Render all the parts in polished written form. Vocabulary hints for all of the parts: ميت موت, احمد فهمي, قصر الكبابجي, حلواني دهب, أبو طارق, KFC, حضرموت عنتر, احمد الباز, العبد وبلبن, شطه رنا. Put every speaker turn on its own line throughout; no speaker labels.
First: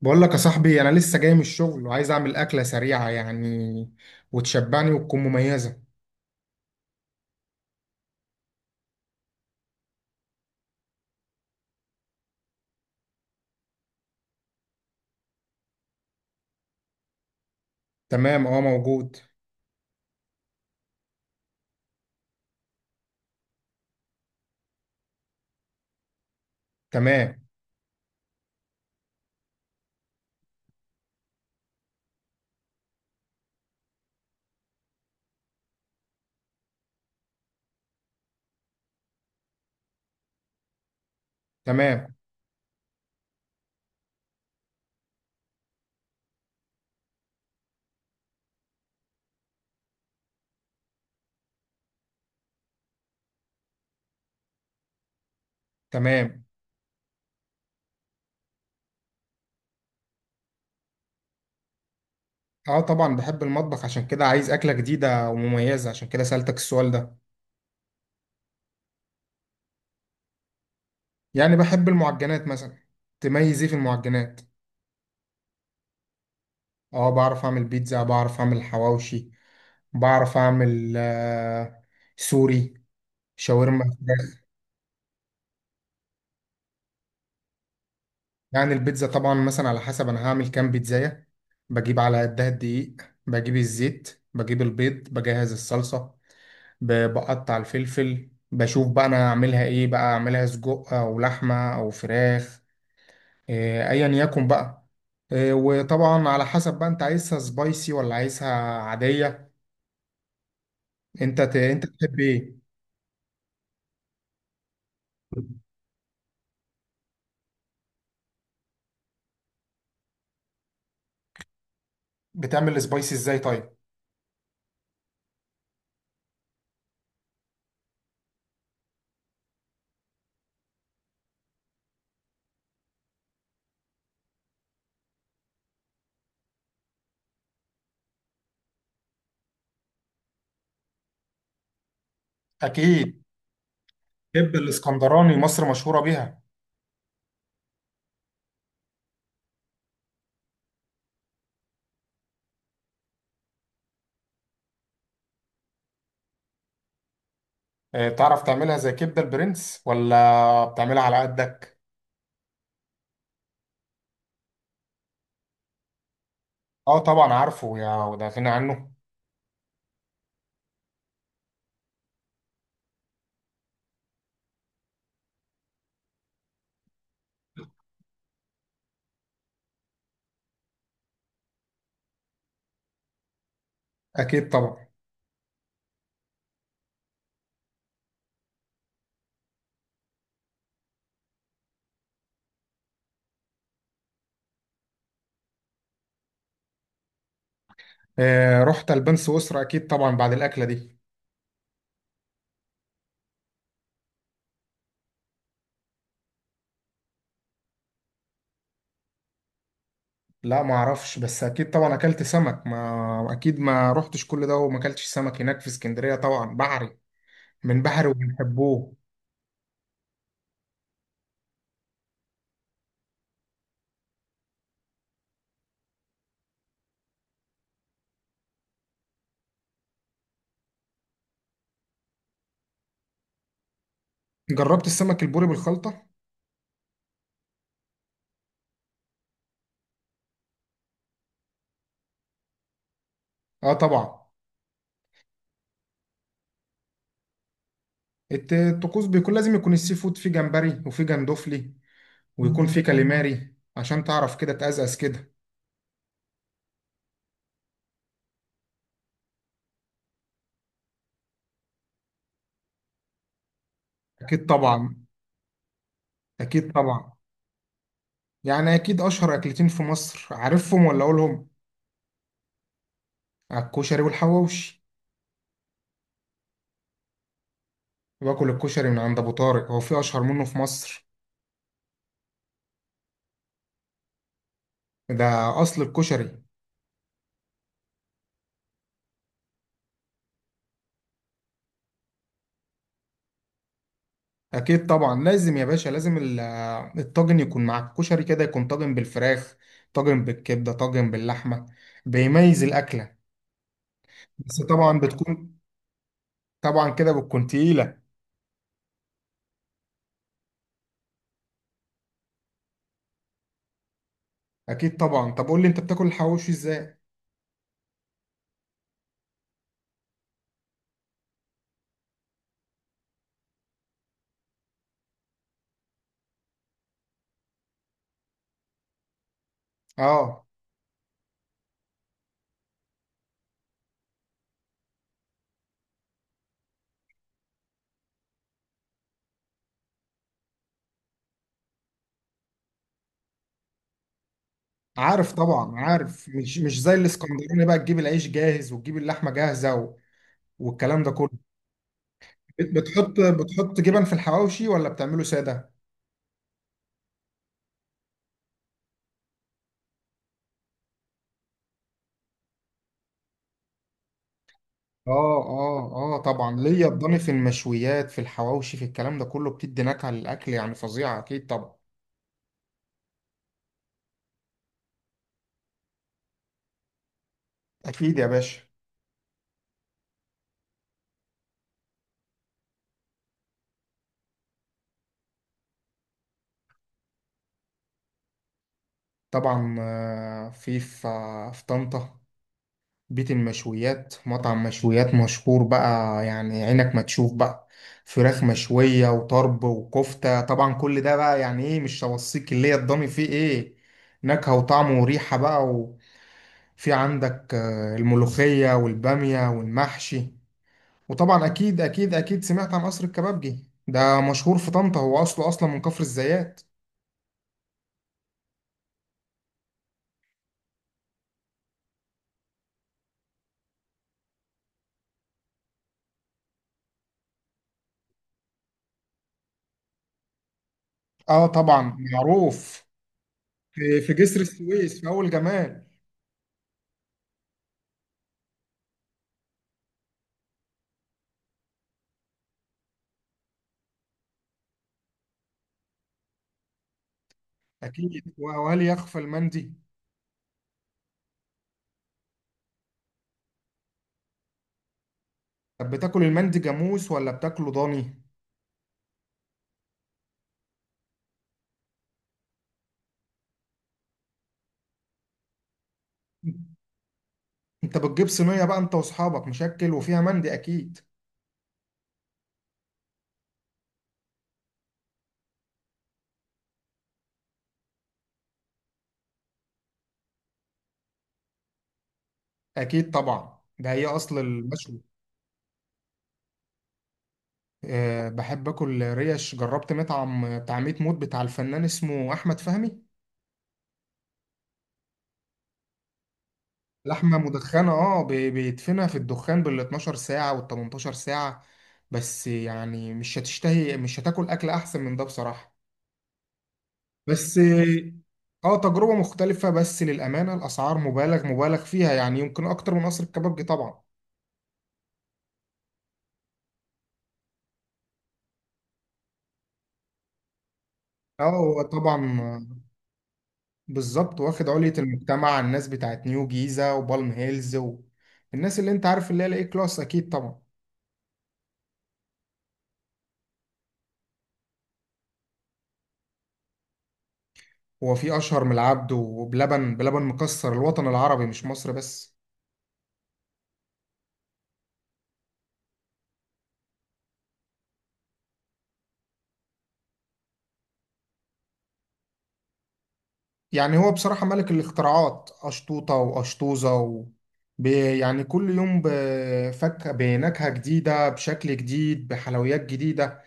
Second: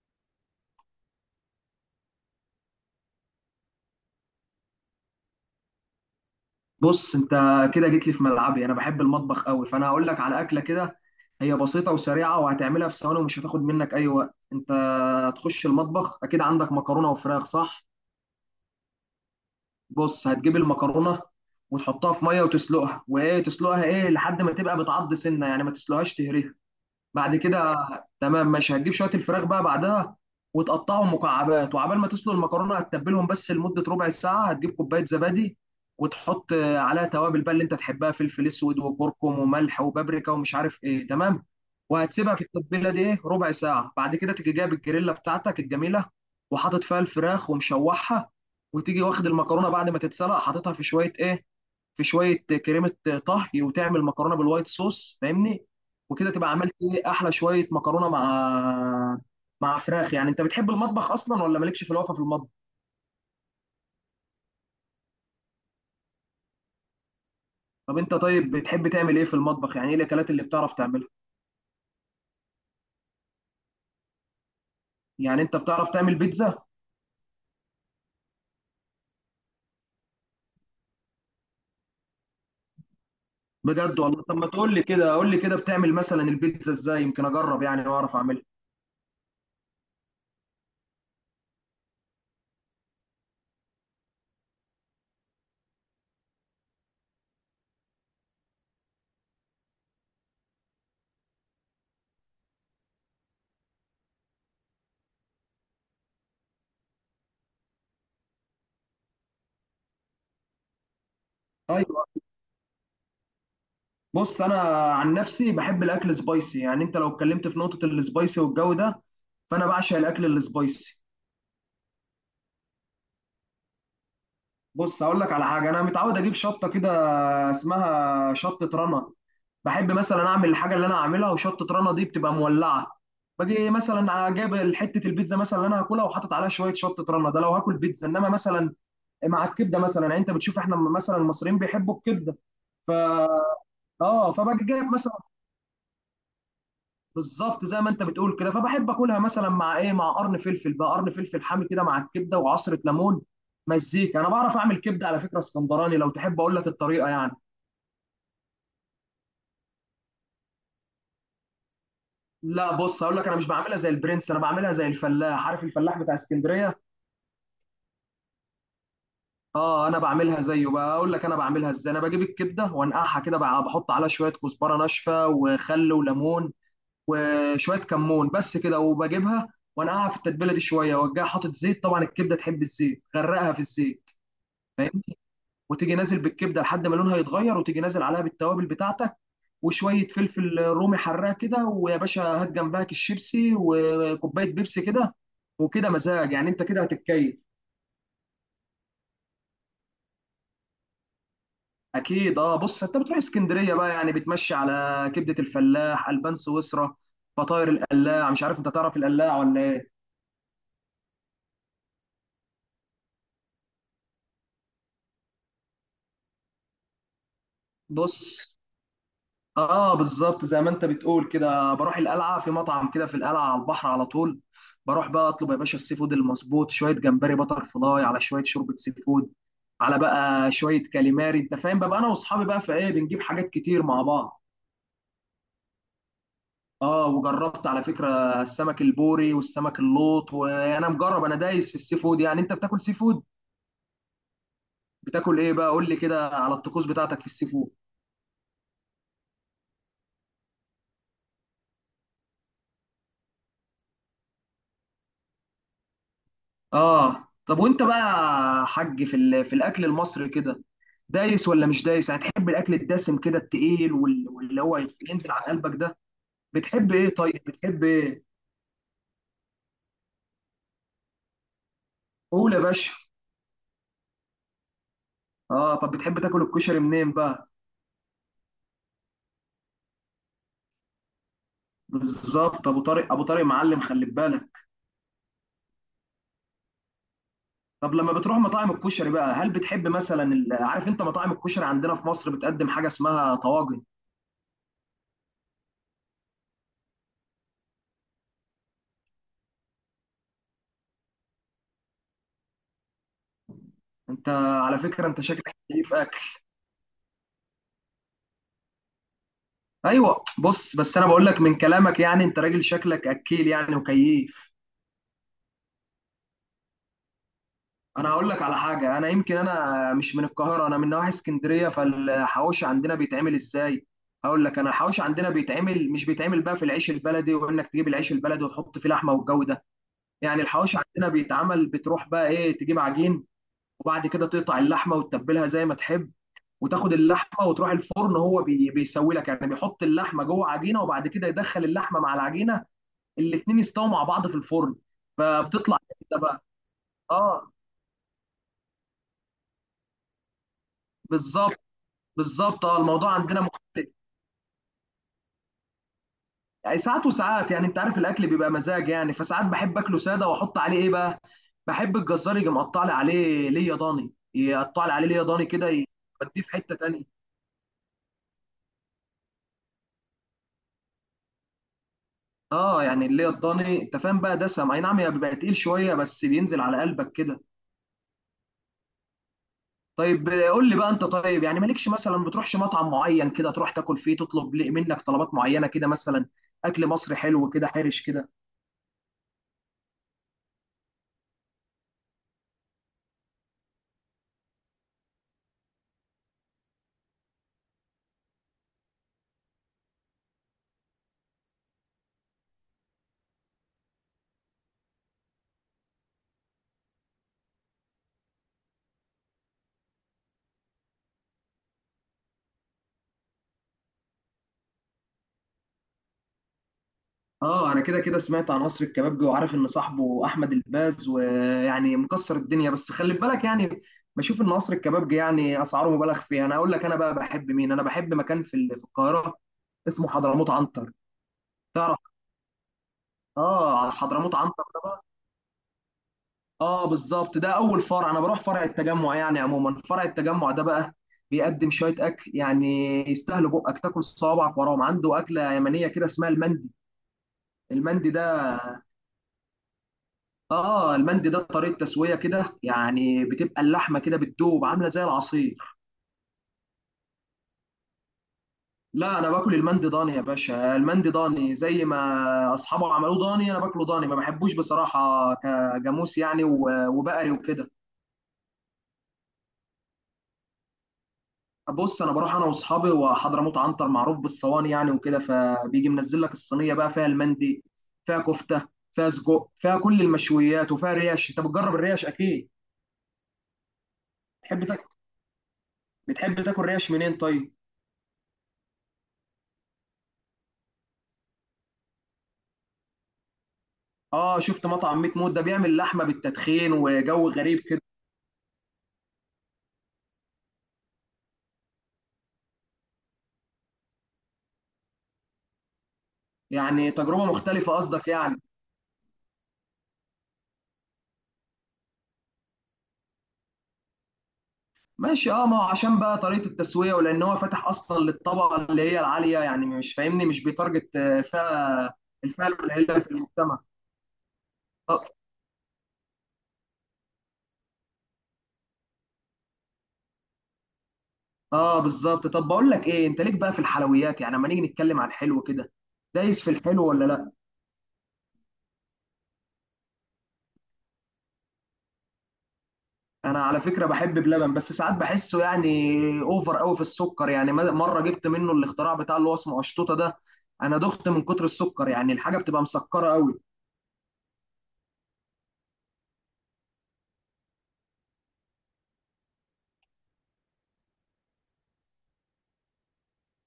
بقول لك يا صاحبي، انا لسه جاي من الشغل وعايز اعمل اكله سريعه يعني وتشبعني وتكون مميزه.
بص انت كده جيت لي في ملعبي، انا بحب المطبخ قوي فانا هقول لك على اكله كده. هي بسيطه وسريعه وهتعملها في ثواني ومش هتاخد منك اي وقت. انت هتخش المطبخ، اكيد عندك مكرونه وفراخ صح؟
تمام، اه موجود.
بص، هتجيب المكرونه وتحطها في ميه وتسلقها، وايه، تسلقها ايه لحد ما تبقى بتعض سنه، يعني ما تسلقهاش تهريها.
تمام.
بعد كده، تمام ماشي، هتجيب شويه الفراخ بقى بعدها وتقطعهم مكعبات، وعبال ما تسلق المكرونه هتتبلهم بس لمده ربع ساعه. هتجيب كوبايه زبادي وتحط عليها توابل بقى اللي انت تحبها، فلفل اسود وكركم وملح وبابريكا ومش عارف ايه. تمام،
تمام.
وهتسيبها في التتبيله دي ايه ربع ساعه. بعد كده تيجي جايب الجريلا بتاعتك الجميله وحاطط فيها الفراخ ومشوحها، وتيجي واخد المكرونه بعد ما تتسلق حاططها في شويه ايه، في شويه كريمه طهي، وتعمل مكرونه بالوايت صوص، فاهمني؟ وكده
تمام.
تبقى عملت ايه، احلى شويه مكرونه مع مع فراخ. يعني انت بتحب المطبخ اصلا ولا مالكش في الوقفه في المطبخ؟
اه طبعا بحب المطبخ، عشان كده عايز اكله جديده ومميزه، عشان كده سألتك السؤال ده.
طب انت طيب بتحب تعمل ايه في المطبخ، يعني ايه الاكلات اللي بتعرف تعملها؟
يعني بحب المعجنات مثلا. تميز ايه في المعجنات؟
يعني انت بتعرف تعمل بيتزا؟
اه، بعرف اعمل بيتزا، بعرف اعمل حواوشي، بعرف اعمل سوري، شاورما.
بجد والله؟ طب ما تقول لي كده، قول لي كده بتعمل مثلا البيتزا ازاي، يمكن اجرب يعني واعرف اعملها.
يعني البيتزا طبعا مثلا على حسب انا هعمل كام بيتزاية. بجيب على قدها الدقيق، بجيب الزيت، بجيب البيض، بجهز الصلصة. بقطع الفلفل، بشوف بقى انا هعملها ايه بقى، اعملها سجق او لحمة او فراخ. ايا يكن بقى. وطبعا على حسب بقى انت عايزها سبايسي ولا عايزها عادية. انت
ايوه،
تحب ايه؟
بص انا عن نفسي بحب الاكل سبايسي، يعني انت لو اتكلمت في نقطه السبايسي والجو ده فانا بعشق الاكل السبايسي.
بتعمل السبايسي ازاي طيب؟
بص هقول لك على حاجه، انا متعود اجيب شطه كده اسمها شطه رنا. بحب مثلا اعمل الحاجه اللي انا اعملها وشطه رنا دي بتبقى مولعه. باجي مثلا جايب حته البيتزا مثلا اللي انا هاكلها وحاطط عليها شويه شطه رنا، ده لو هاكل بيتزا، انما مثلا مع الكبده، مثلا. يعني انت بتشوف احنا مثلا المصريين بيحبوا الكبده. ف
اكيد.
اه
تحب
فباجي جايب مثلا.
الاسكندراني، مصر مشهورة بيها.
بالظبط زي ما انت بتقول كده، فبحب اكلها مثلا مع ايه، مع قرن فلفل بقى، قرن فلفل حامي كده مع الكبده وعصره ليمون، مزيكا. انا بعرف اعمل كبده على فكره اسكندراني، لو تحب اقول لك الطريقه يعني.
تعرف تعملها زي كبدة البرنس ولا بتعملها على قدك؟
لا، بص هقول لك، انا مش بعملها زي البرنس، انا بعملها زي الفلاح، عارف الفلاح بتاع اسكندريه.
اه طبعا عارفه، يا وده غني عنه.
اه انا بعملها زيه. بقى اقول لك انا بعملها ازاي: انا بجيب الكبده وانقعها كده بقى، بحط عليها شويه كزبره ناشفه وخل وليمون وشويه كمون، بس كده. وبجيبها وانقعها في التتبيله دي شويه، وارجع حاطط زيت. طبعا الكبده تحب الزيت، غرقها في الزيت،
اكيد طبعا.
فاهم؟ وتيجي نازل بالكبده لحد ما لونها يتغير، وتيجي نازل عليها بالتوابل بتاعتك وشويه فلفل رومي حراق كده. ويا باشا، هات جنبها كيس شيبسي وكوبايه بيبسي كده، وكده مزاج. يعني انت كده هتتكيف.
رحت البان سويسرا اكيد طبعا بعد الاكلة دي.
اكيد اه. بص انت بتروح اسكندريه بقى، يعني بتمشي على كبده الفلاح، البان سويسرا، فطاير القلاع. مش عارف انت تعرف القلاع ولا ايه.
لا ما اعرفش، بس اكيد طبعا اكلت سمك، ما اكيد ما رحتش كل ده وما اكلتش سمك هناك في اسكندرية، طبعا بحري، من بحري
بص،
وبنحبوه.
اه بالظبط زي ما انت بتقول كده، بروح القلعه في مطعم كده في القلعه على البحر على طول. بروح بقى اطلب يا باشا السي فود المظبوط، شويه جمبري بتر فلاي على شويه شوربه سي فود على بقى شويه كاليماري. انت فاهم بقى، انا واصحابي بقى في ايه، بنجيب حاجات كتير مع بعض.
جربت السمك البوري بالخلطة؟
اه وجربت على فكرة السمك البوري والسمك اللوط، وانا مجرب، انا دايس في السي فود. يعني انت بتاكل سي فود؟
اه طبعا.
بتاكل ايه بقى، قول لي كده على الطقوس بتاعتك في السي فود.
الطقوس بيكون لازم يكون السي فود فيه جمبري وفيه جندوفلي، ويكون فيه كاليماري عشان تعرف كده تقزقز كده.
اه طب وانت بقى يا حاج في الاكل المصري كده دايس ولا مش دايس؟ يعني تحب الاكل الدسم كده التقيل وال-
اكيد
واللي هو
طبعا.
ينزل على قلبك ده؟
اكيد
بتحب ايه
طبعا.
طيب، بتحب ايه؟
يعني اكيد اشهر اكلتين في مصر، عارفهم ولا اقولهم؟
قول يا باشا.
الكشري والحواوشي.
اه، طب بتحب تاكل الكشري منين بقى؟
باكل الكشري من عند ابو طارق، هو في اشهر منه في مصر؟
بالظبط، ابو طارق، ابو طارق معلم خلي بالك.
ده اصل الكشري.
طب لما بتروح مطاعم الكشري بقى هل بتحب مثلا عارف انت مطاعم الكشري عندنا في مصر بتقدم حاجه اسمها طواجن؟
اكيد طبعا، لازم يا باشا، لازم الطاجن يكون مع الكشري كده، يكون طاجن بالفراخ، طاجن بالكبده، طاجن باللحمه. بيميز الاكله.
انت
بس
على
طبعا
فكره انت شكلك
بتكون.
كيف اكل.
طبعا كده بتكون تقيله.
ايوه بص، بس انا بقول لك من كلامك، يعني انت راجل شكلك اكيل يعني، وكيف.
اكيد طبعا. طب قول لي انت بتاكل الحواوشي ازاي؟
انا هقول لك على حاجه، انا يمكن انا مش من القاهره، انا من نواحي اسكندريه، فالحواوشي عندنا بيتعمل ازاي هقول لك. انا الحواوشي عندنا بيتعمل، مش بيتعمل بقى في العيش البلدي وانك تجيب العيش البلدي وتحط فيه لحمه والجو ده. يعني
اه.
الحواوشي عندنا بيتعمل، بتروح بقى ايه تجيب عجين، وبعد كده تقطع اللحمه وتتبلها زي ما تحب، وتاخد اللحمه وتروح الفرن، هو بيسوي لك يعني، بيحط اللحمه جوه عجينه، وبعد كده يدخل اللحمه مع العجينه الاتنين يستووا مع بعض في الفرن.
عارف طبعا
فبتطلع كده
عارف،
بقى،
مش زي
اه.
الاسكندراني بقى تجيب العيش جاهز وتجيب اللحمه جاهزه. والكلام ده كله.
بالظبط، بالظبط،
بت-
اه الموضوع
بتحط
عندنا
بتحط
مختلف.
جبن في الحواوشي ولا بتعمله ساده؟
يعني ساعات وساعات، يعني انت عارف الاكل بيبقى مزاج، يعني فساعات بحب اكله ساده واحط عليه ايه بقى، بحب الجزار يجي مقطع لي عليه ليه ضاني، يقطع لي عليه ليه
اه،
ضاني كده يوديه
اه. اه
في
طبعا
حته
ليا الضاني
تانيه.
في المشويات، في الحواوشي، في الكلام ده كله، بتدي نكهه للاكل يعني فظيعه، اكيد طبعا.
اه، يعني اللي هي الضاني انت فاهم بقى، دسم اي نعم، هي بيبقى تقيل شويه بس بينزل على قلبك كده.
اكيد يا باشا.
طيب قول لي بقى انت طيب، يعني مالكش مثلا بتروحش مطعم معين كده تروح تاكل فيه تطلب منك طلبات معينه كده مثلا، اكل مصري حلو كده حرش كده؟
طبعا. في طنطا بيت المشويات، مطعم مشويات مشهور بقى، يعني عينك ما تشوف بقى فراخ مشوية وطرب وكفتة، طبعا كل ده بقى، يعني ايه، مش هوصيك اللي هي الضاني فيه ايه، نكهة وطعم وريحة بقى. في عندك الملوخية والبامية والمحشي. وطبعا أكيد أكيد أكيد سمعت عن قصر الكبابجي، ده مشهور في طنطا، هو أصله أصلا من كفر الزيات.
اه انا كده كده سمعت عن قصر الكبابجي، وعارف ان صاحبه احمد الباز ويعني مكسر الدنيا، بس خلي بالك يعني، بشوف ان قصر الكبابجي يعني اسعاره مبالغ فيها. انا اقول لك انا بقى بحب مين، انا بحب مكان في القاهره اسمه حضرموت عنتر،
آه طبعا.
تعرف؟
معروف.
اه
في في
حضرموت
جسر
عنتر.
السويس، في أول جمال.
اه بالظبط، ده اول فرع، انا بروح فرع التجمع. يعني عموما فرع التجمع ده بقى بيقدم شويه اكل يعني يستاهلوا بقك تاكل صوابعك وراهم. عنده اكله يمنيه كده اسمها المندي. المندي
أكيد،
ده
وهل يخفى المندي؟
اه، المندي ده طريقه تسويه كده، يعني بتبقى اللحمه كده بتدوب عامله زي العصير.
طب بتاكل المندي جاموس ولا بتاكله ضاني؟
لا انا باكل المندي ضاني يا باشا، المندي ضاني زي ما اصحابه عملوه ضاني، انا باكله ضاني، ما بحبوش بصراحه كجاموس يعني، و- وبقري وكده.
أنت بتجيب صينية بقى أنت وأصحابك مشكل وفيها مندي أكيد.
بص انا بروح انا واصحابي، وحضرموت عنتر معروف بالصواني، يعني وكده، فبيجي منزل لك الصينيه بقى فيها المندي، فيها كفته، فيها سجق، فيها كل المشويات، وفيها ريش. انت بتجرب الريش اكيد.
أكيد طبعا، ده هي أصل
بتحب تاكل
المشوي.
بتحب تاكل ريش منين طيب؟
بحب اكل ريش، جربت مطعم بتاع ميت موت بتاع الفنان اسمه احمد فهمي.
اه، شفت مطعم ميت موت ده بيعمل لحمه بالتدخين وجو
لحمه
غريب كده.
مدخنه، اه، بيدفنها في الدخان بال 12 ساعه وال 18 ساعه، بس يعني مش هتشتهي، مش هتاكل اكل احسن من ده بصراحه.
يعني تجربه
بس.
مختلفه قصدك يعني.
اه، تجربه مختلفه، بس للامانه الاسعار مبالغ مبالغ فيها يعني، يمكن اكتر من قصر الكبابجي طبعا.
ماشي اه، ما هو عشان بقى طريقه التسويه، ولان هو فاتح اصلا للطبقه اللي هي العاليه، يعني مش فاهمني، مش بيتارجت
اه هو
فئه،
طبعا.
الفئه القليله في المجتمع.
بالظبط، واخد علية
آه،
المجتمع، الناس بتاعت نيو جيزة وبالم هيلز. والناس اللي انت عارف اللي هي الاي كلاس، اكيد طبعا.
اه بالظبط. طب بقول لك ايه، انت ليك بقى في الحلويات يعني، اما نيجي نتكلم عن الحلو كده دايس في الحلو ولا لا؟
هو في اشهر من العبد وبلبن؟ بلبن مكسر الوطن العربي مش مصر بس.
انا على فكره بحب بلبن، بس ساعات بحسه يعني اوفر قوي في السكر. يعني مره جبت منه الاختراع بتاع اللي هو اسمه قشطوطه ده، انا دخت من كتر السكر، يعني الحاجه بتبقى مسكره قوي.
يعني هو بصراحة ملك الاختراعات، اشطوطة واشطوزة يعني كل يوم بفك بنكهة جديدة، بشكل جديد، بحلويات جديدة،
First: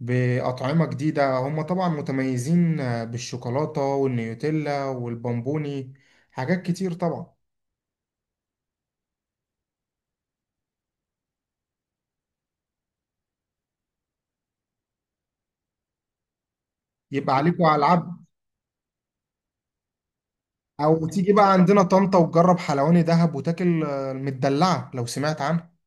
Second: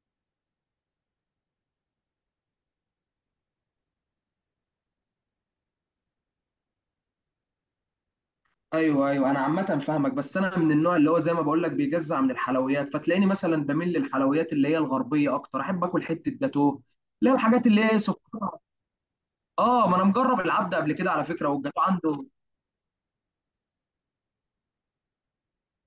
بأطعمة جديدة، هم طبعا متميزين. بالشوكولاتة والنيوتيلا والبامبوني، حاجات كتير طبعا.
ايوه، انا عامه فاهمك، بس انا من النوع اللي هو زي ما بقول لك بيجزع من الحلويات، فتلاقيني مثلا بميل للحلويات اللي هي الغربيه اكتر، احب اكل حته جاتوه، لا،
يبقى عليكوا
الحاجات
على
اللي هي
العبد.
سكر. اه ما انا مجرب العبد قبل
او
كده على
تيجي
فكره
بقى عندنا
والجاتوه عنده.
طنطا وتجرب حلواني دهب وتاكل المدلعة، لو سمعت عنها.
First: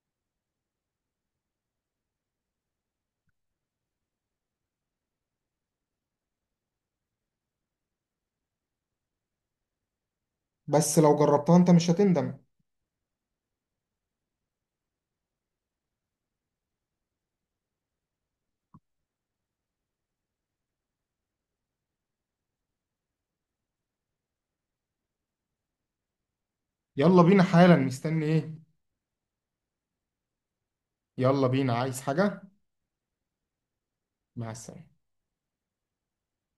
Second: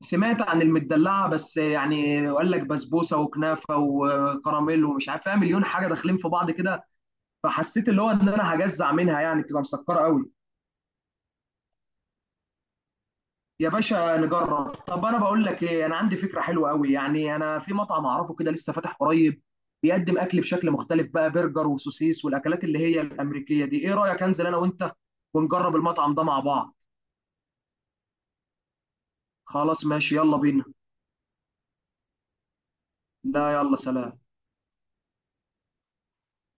سمعت عن المدلعه، بس يعني وقال لك بسبوسه وكنافه وكراميل ومش عارف فيها مليون حاجه داخلين في بعض كده، فحسيت اللي هو ان انا هجزع منها، يعني بتبقى مسكره قوي.
بس لو جربتها انت مش هتندم.
يا باشا نجرب. طب انا بقول لك ايه، انا عندي فكره حلوه قوي يعني، انا في مطعم اعرفه كده لسه فاتح قريب بيقدم اكل بشكل مختلف بقى، برجر وسوسيس والاكلات اللي هي الامريكيه دي. ايه رايك انزل انا وانت ونجرب المطعم ده مع بعض؟
يلا بينا حالا، مستني ايه؟
خلاص ماشي يلا بينا.
يلا بينا، عايز حاجة؟
لا يلا، سلام.
مع السلامة.